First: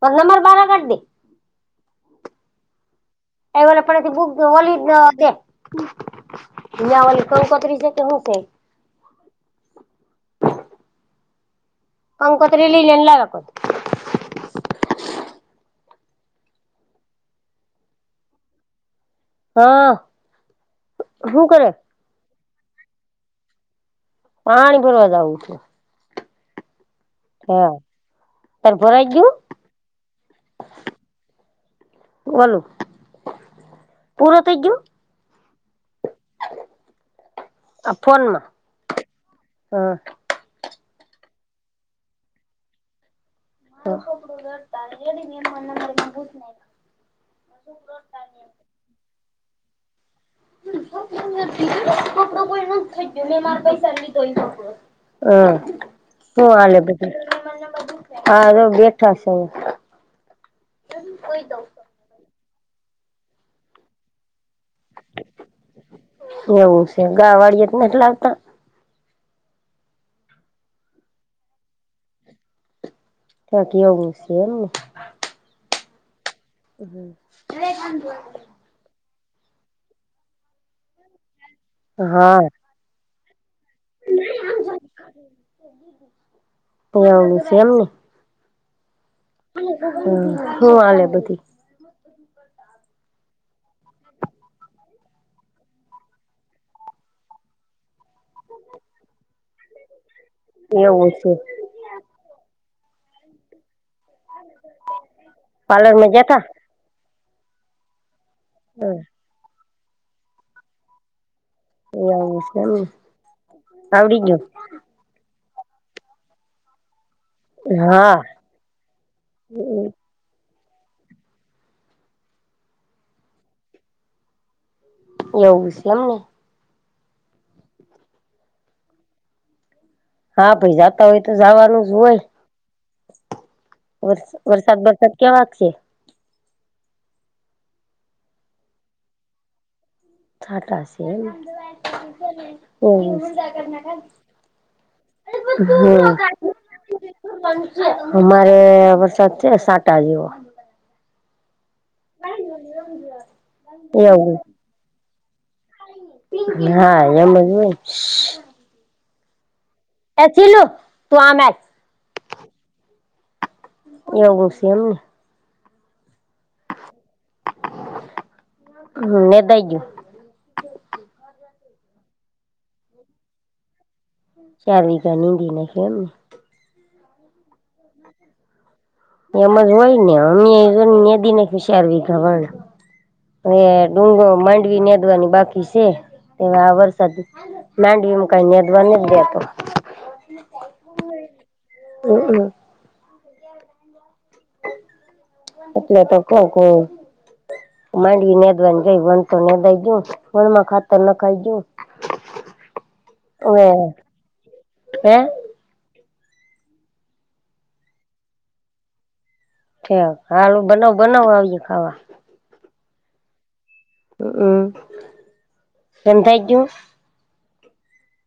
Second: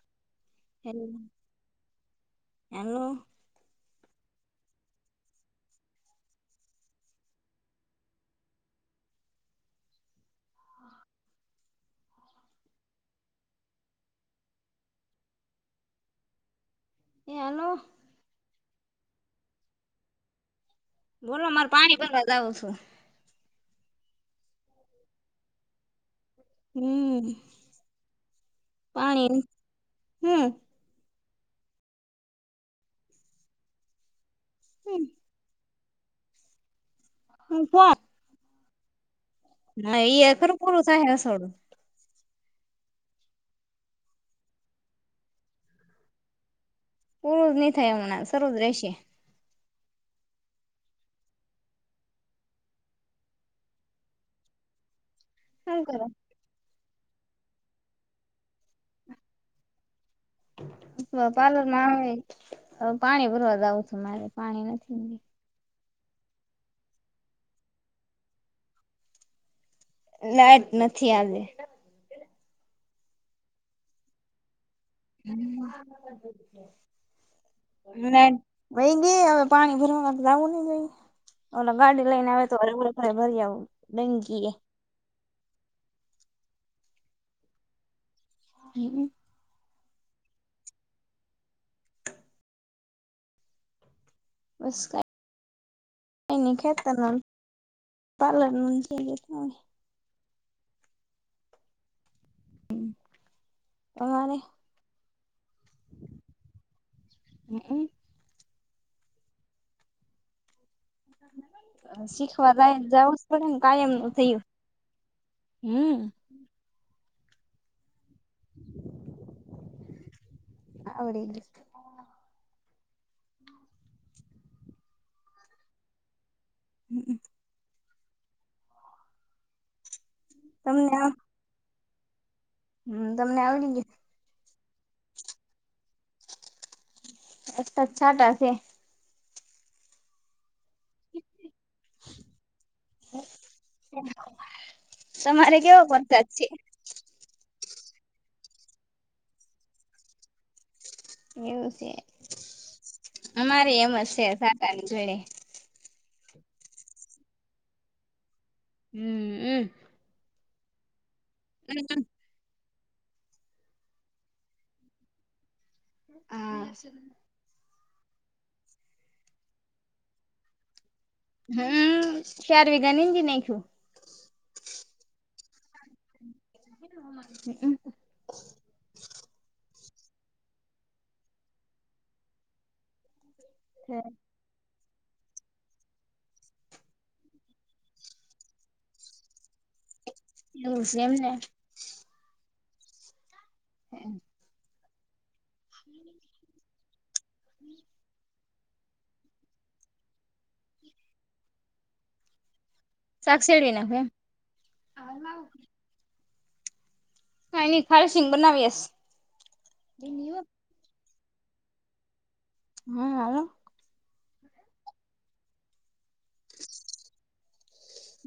પણ નમાર બાર કાઢ દે હેલો, એલો. એ વલ આપડાથી બુક જોવાલી જ અવાદે. યા વોલી કંકોત્રી છે, કે હું છે ઈ? હા કંકોતરી લઈ લી ને, લાઈ આ કોર. એ, હાલો. હં બોલો, મારે પાણી ભરવા જાવુ છ. પાણી ભરવા જાઉ છે. હમ્મ. હા, તારે ભરાઈ ગ્યું? હમ બોલો, પુરુ થઇ ગ્યુ? [unintelligible] હું આ ફોન ફોનમાં. હા ના, ઈ એખર પુડું સાહે અસોડું. ઘ [unintelligible] પૂરું જ નહીં થાય હમણાં. સરુ જ રહેશે. કપડો કોઈ નથો ખાઈ ગયો મેં મારાં પૈસા લીધોય ઈ કપડો અં. શું કરો હું હાલે એ બધું? હા જો બેઠા સે. હવે પાર્લરમાં આવે, હવે પાણી ભરવા જઉ છું મારે, પાણી નથી. એવું છે. ગાવાળિય જ નથી લાવતા? લાઈટ નથી આજે. ત્યાં કેવું, એવું છે એમને. [unintelligible] અને વહી ગઈ હવે પાણી ભરવા માટે જાવું નઈ જોઈએ? ઓલો ગાડી લઈને હા આવે તો હલવું [unintelligible] ભરી આવું ડંકીએ. એ આવુ છે. એમને. [unintelligible] હમ્મ. હું હાલે બધી? નસ્કા કંઈ ની, ખેતરનું, પારલરનું [unintelligible] એવું છે. તમારે? પાર્લર માં જતા હમ્મ. હમ્મ. એવું શીખવા છે લાયક એમને જવું જ પડેને, કાયમનું આવડી થયું. ગયું હમ્મ. હા હ. આવડી ગ્યુ. એવું છે, એમ ને. [inaudible] હા ભાઈ તમને જાતા હોય તો જાવાનું જ હોય. હમ તમને આવડી ગયા. વર વરસાદ બરસાદ કેવા છે? આજ તો છાંટા છે. છાંટા છે એમ હમ્મ. તમારે કેવો વરસાદ છે? અમારે વરસાદ છે સાંટા જેવો. એવું છે અમારે એમ જ છે એવું સાંટાની જોડે. હા એમજ હોય હમ્મ. એ ઝીલું તું આમ આય. [unintelligible] એવું છે એમને આ [unintelligible] હમ્મ ચાર વિગા ઊંઘી નાખ્યું. ચાર વિગાનું ઊંઘી નાખ્યું એમ ને. [unintelligible] એમજ હોય ને અમે [unintelligible] હવે ડુંગો માંડવી નાદવાની બાકી સે આ વરસાદ માંડવીમાં કઈ નેદવા નથી દેતો. એવું છે એમને. [unintelligible] [unintelligible] એટલે તો ક્યાં કઉ માંડવી નેદવાની રઈ વણ તો નેદાય ગયું વણ માં ખાતર નખાઈ ગ્યું. શાક હવે શેરવી નાખું એમ. હે? કાંઈ નઈ ખારી સિંગ બનાવીએસ. [unintelligible] હારૂ બનાવો બનાવો આવીએ ખાવા હમ્મ આવો. રંધાઈ ગયું?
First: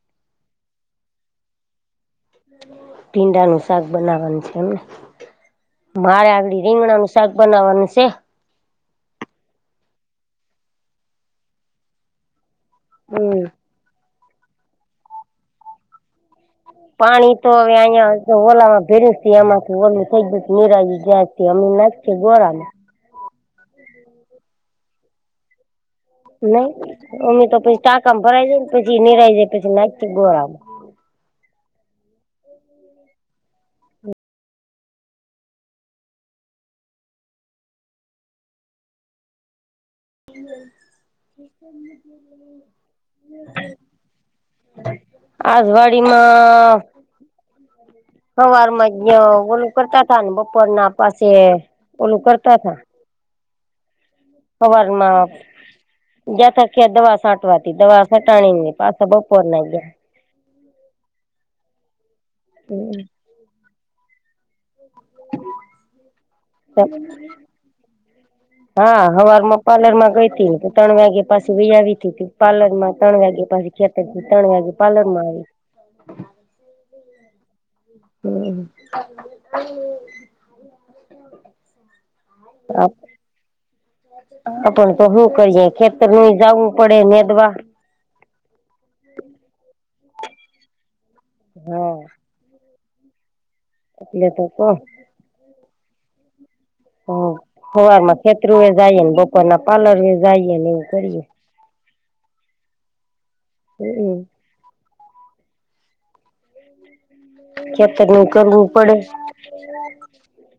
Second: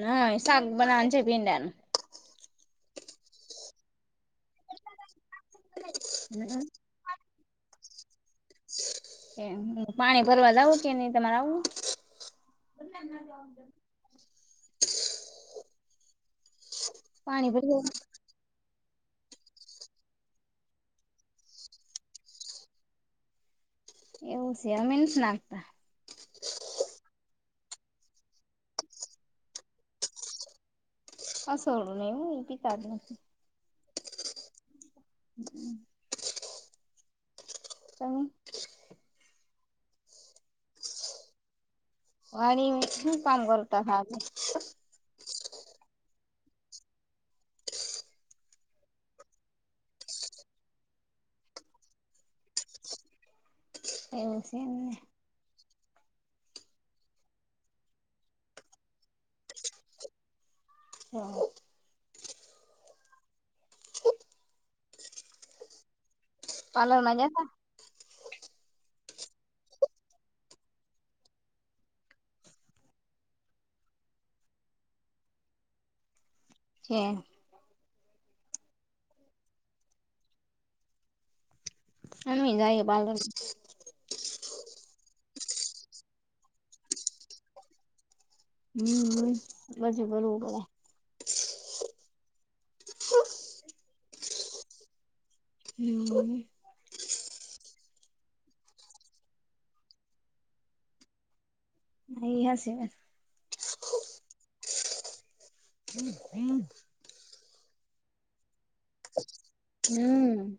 ના શાક બનાવવાનું છે ભીંડાનું ભીંડાનું શાક બનાવાનું છે એમને મારે આજે હમ રીંગણાનું શા શાક બનાવવાનું છે. એ પાણી ભરવા જવું કે નહી તમારે આવું હ? હમ્મ. પાણી તો હવે અહીંયા ઓલામાં ભેર્યું એમાંથી ઓલુ [unintelligible] એવું છે અમે નથી નાખતા. નહી અમે તો પછી ટાંકામાં ભરાઈ જાયને પછી નીરાઈ જાય પછી નાખીયે ગોળામાં [unintelligible] [unintelligible] તમે [inaudible] [unintelligible] આજ વાડીમાં. હવાર માં જ કરતા હતા‌ ને, બપોર ના પસે. ઓલુ કરતા તા. એવું છે એમને હવારમાં. જ્યા દવા સાટવાતી દવા સાટાણી ન પાસા બપોર ના ગયા. [unintelligible] હમ્મ. પાર્લર માં જતા [unintelligible] હા, હવારમાં પ્લર માં ગઈ હતી, ત્રણ વાગ્યા પાસે ગઈ આવી, ત પ્લર માં ત્રણ વાગ્યા પાસે ખે પછી ત્રણ વાગે પાર્લરમાં ગઈ હતી. છે [unintelligible] હમ્મ. [unintelligible] અમે જાય, પાર્લરમાં. આપ તો શું કરીયે, ખેતર ન જવું પડે મેદવા. હમ્મ [unintelligible] હમ્મ. લે પોપપ. હમ્મ. હ, સવારમાં ખેતરુ એ જઈએને, બપોર ના પાર્લર એ જઈએ ને એવું કરીએ. એ સાચી વાત. હમ્મ. [unintelligible] કેત નહી કરવું પડે. હમ્મ.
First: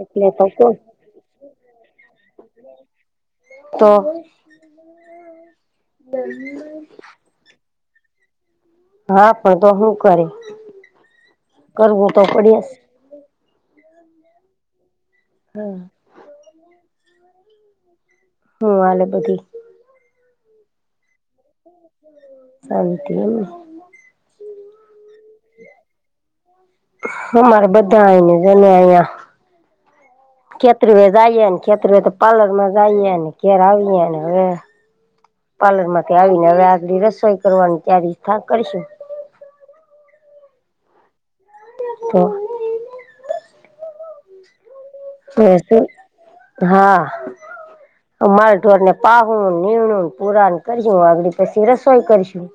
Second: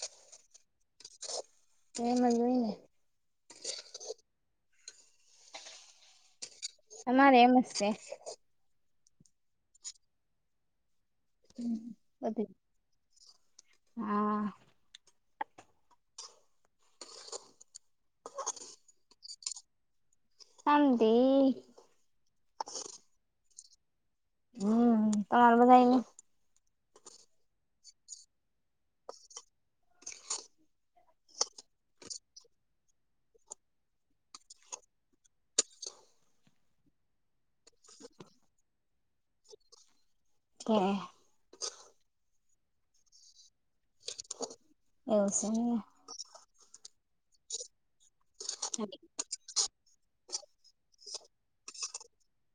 એટલે તો શ [unintelligible] એ મજઈને. તો. [unintelligible] અમારે મસ્ [unintelligible] હા, પણ તો શું કરે? કરવું તો પડે [unintelligible] જ હા. હમ્મ. હું વાલે બધી. [unintelligible] શંતમ એમને. હમ્મ, તમારે બધાને અમારે બધાની જોની આયા. ખેતરીવે જઈએ ને, કેેત પાર્લર માં જઈએ ને, ઘર આવીએ ને. પાર્લર માંથી આવીને, હવે આજનીરસોઈ કરવાની તારી કરીશું. [unintelligible] તો. એવું છે એમને હા, માલઢોરને પાવ. નિણું પુરાણ કરશ વાગડી પછી રસોઈ કરીશું.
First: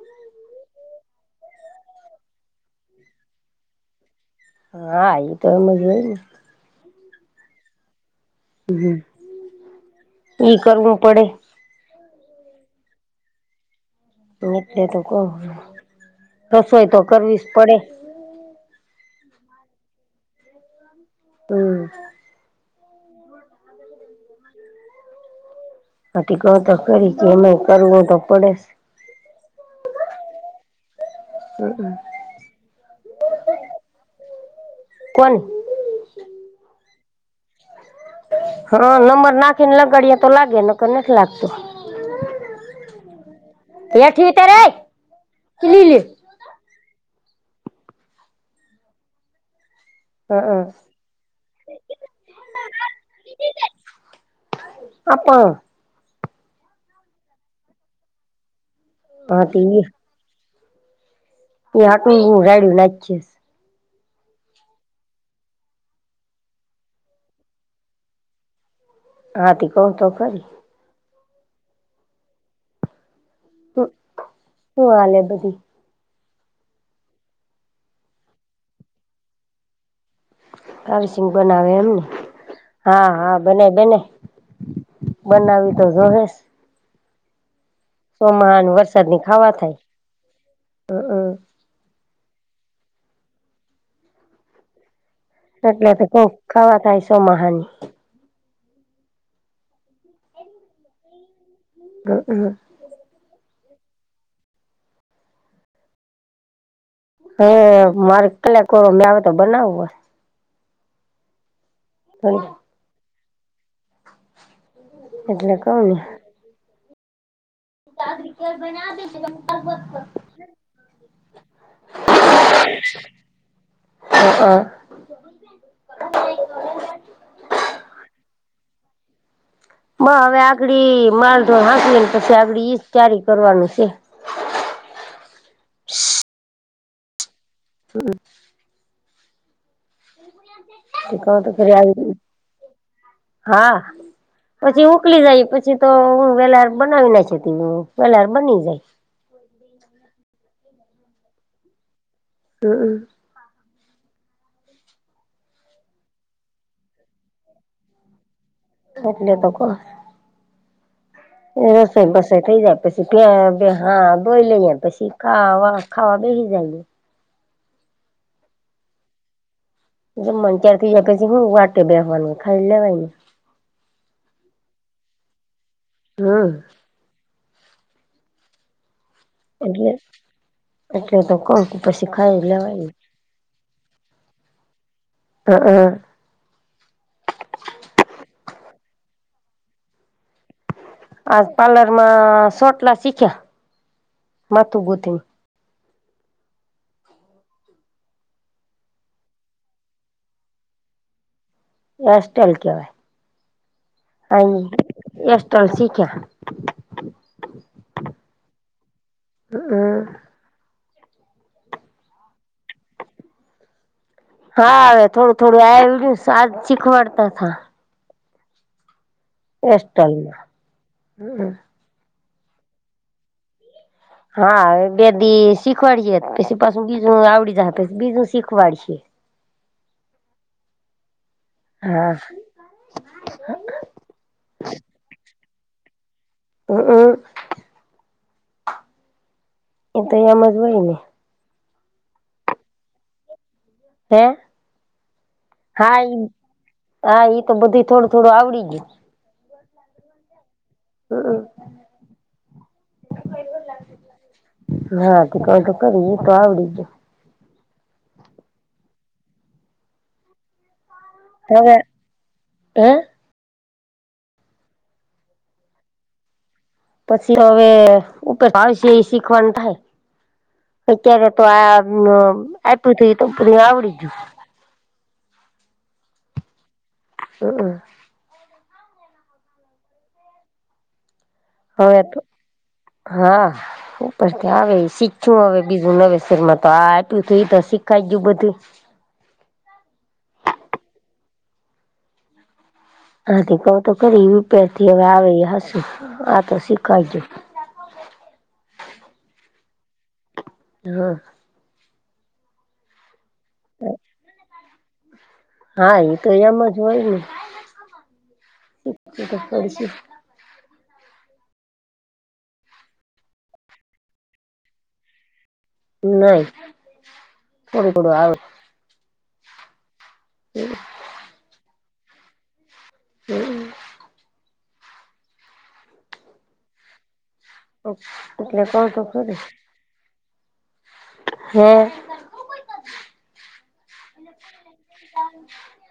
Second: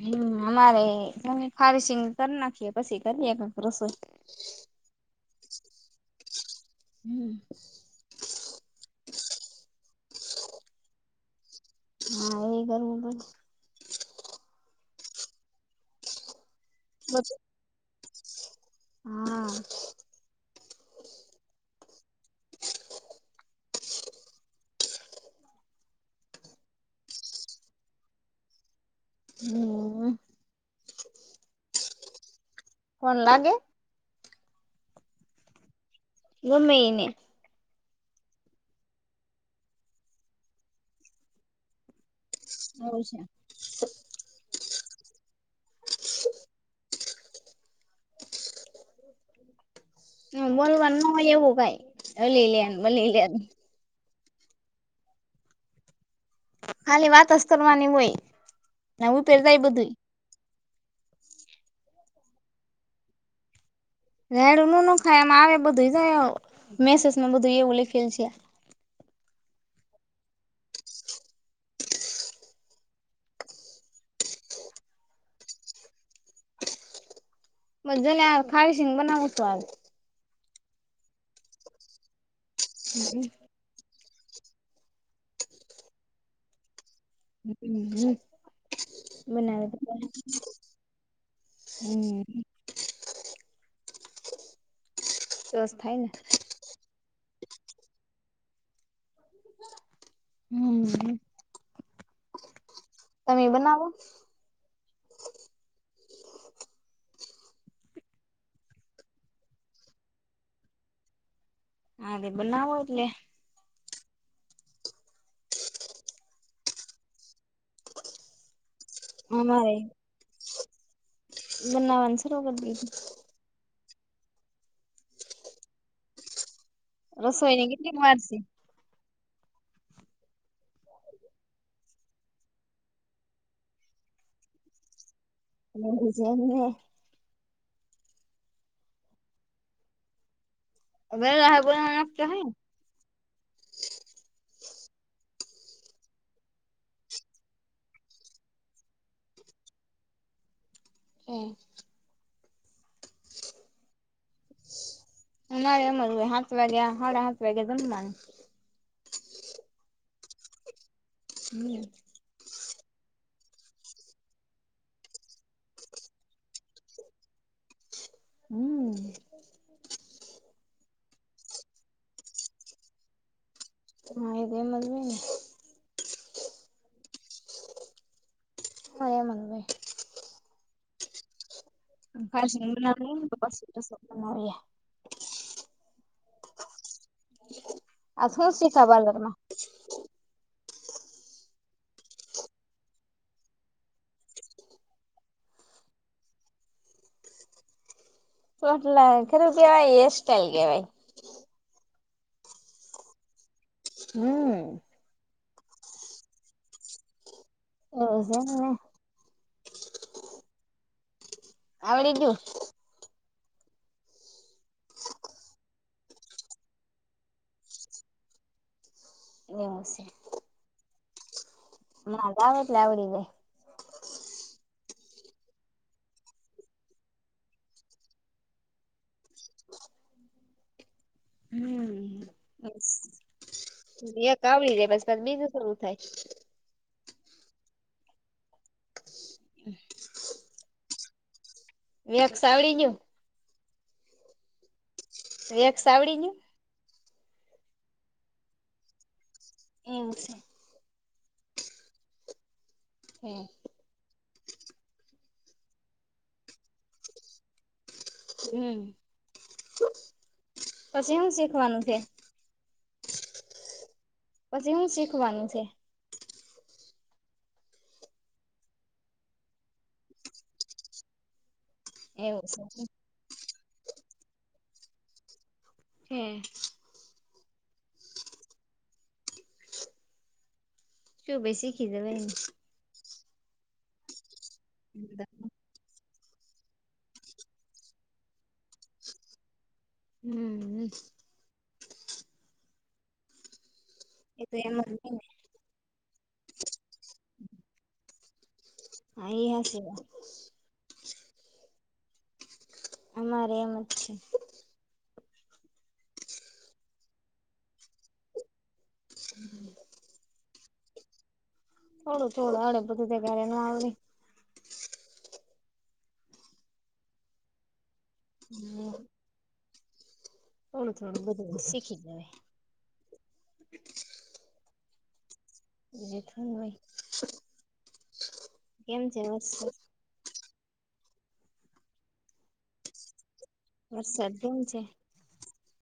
હમ, અમારેમે ફારિશિંગ કરી નાખીએ, એકક રસોઈ. હા, એ તો એવું જોઈને. હમ્મ. હમ્મ, કરવું પડે. હા, એ કરવું [unintelligible] એટલે તો ક રસોઈ તો કરવી જ પડે. હા. હમ્મ. [unintelligible] હમ્મ. હમ, હમ. કોણ લાગે? કોન? ગમેને. હા, નંબર નાખી ને, લગાડીએ તો લાગે ન નથી લાગતું. હવે છે. બેઠતે ર લી લ [unintelligible] હ, લે બોલવા નય એવું કઈ અલીલન બલલન. આપ પણણ [unintelligible] ખાલી વાત કરવાની હોય, નવું હા પેરતા તે એ બધું. એ હાટ હું રાડું નાખીસ. રાડો ન નખાય એમાં આવે, બધું મેસેજમાં બધું એવું લખેલ છે. હાથી કહ તો, કરીરી. હ, હું વા લ બધી. મ જ ખાાવ શીંગ બનાવ છું, આ હરસિંગ બનાવે, એમ ને હા, હા. બને, બને, બનાવી તો જો હસ. હમ, હમ, ચોમાહાની વરસાદની ખાવા બનાવે તો. થાય હમ હમ. સરસ એટલે થાય તો ને કોક ખાવા થાય, સો મહહાની હમ. હમ, હમ. તમે બનાવો. હ, મારે કલાક મે આવે તો, બનાવું હો. હા તો બનાવો, એટલે એટલે કૌ ને. ર બના દે. [unintelligible] અમારે બ નાવાનસરોગત ગી [unintelligible] હ, હ. રસોઈને કેટલી વારશે. હવે આગળ માળધો હાંકીવી ને, પછી આગળ ઈજ તારી કરવાનું છે. હજ [unintelligible] હમ. ક તો ફરે આવી, હા. પછી ઉકલી જાય, પછી તો હું વેલાર બનાવી નાખતી, વેલર બની જાય. [unintelligible] હમ. હમ હમ. ના અમારે હાત વાગ્યા હાડા હાત વાગે જમવાનું. એટલે તો કઉ વરસાદ બરસાદ છે [unintelligible] પછી હા બોઈ લઈએ પછી ખાવા ખાવા બેહિ જાયએ. હમ.. [unintelligible] પછી હું વાટે બેવાનું ખાઈ લેવાય ને. હવે ધ્યાન રાખજો ને. હમ.. [unintelligible] એટલે એટલે તો કહું છું. [unintelligible] હ અ. આ શું છે તમાર લોકો ન. આજ પાર્લરમાં સોટલા શીખ્યા માથુ ગુથીન. [inaudible] ખરું કેવાય એરસ્ટ્ટાાઈલ કેવાય. એરસ્ટાઈલ કેવાય. હમ અહીં એર સ્ટાઇલ શીખ્યા. [unintelligible] હ હમ. આવળી ગ્યું? હા હવે થોડું થોડું આવડ્યું આજ શીખવાડતાતા. એવું છે એસ્ટલમા. હમ. [inaudible] એટલે આવડી જાય. હા બે દી શીખવાડયે પછી પાછુ બીજું આવડી જાહે પસી બીજું શીખવાડશે. હા હમ. બસ એક આવડી જાય પછી પાહુ બીજું પૂરું થાય. હ હમ, એ તો એમ જ હોય ને. વેક્સ આવડી ગયું? હે વેક્સ હા આવડી ગયું હા ઈ તો બધું થોડું થોડું આવડી ગ્યું. એવું છે? હ અ. હમ. હા [inaudible] તો કર તો આવડી ગ્યું. હમ. પછી હું હવે શીખવાનું ત્યાં? હે પછી હું શીખવાનું છે? પછી હવે ઉપરાવાશે એ શીખવાનું થાય. અત્યારે તો આ અ એવું આપ્યું તું એતો તને આવડી ગયું. હમ. હ અ. શું કે શીખી હવે તો જવાય. હા, ઉપરથી આવે એ શીખ્યું અવે. બીજુના વિષયમાં તો આ આપ્યું હતું એ શીખાઈ ગયું બધું. [unintelligible] હાથી કઉ તો કરી એ તો ઉપેર એમ જ થી હવે હોય ને આવે હસુ આતો શીખાયજ. [unintelligible] હા. અમારે એમ જ છે. હા એ તો એમ જ હોય ને? થોડું થોડું આવડે બધું ત ઘરે ન આવડે? નય... થોડું ઘણું આવડે. [unintelligible] એટલે હું થોડું બધું શીખી લેવાય. [unintelligible] જેટલું હોય. એટલે કતો કેમ છે ખરી? વરસાદ હે... વરસાદ કેવુ છે.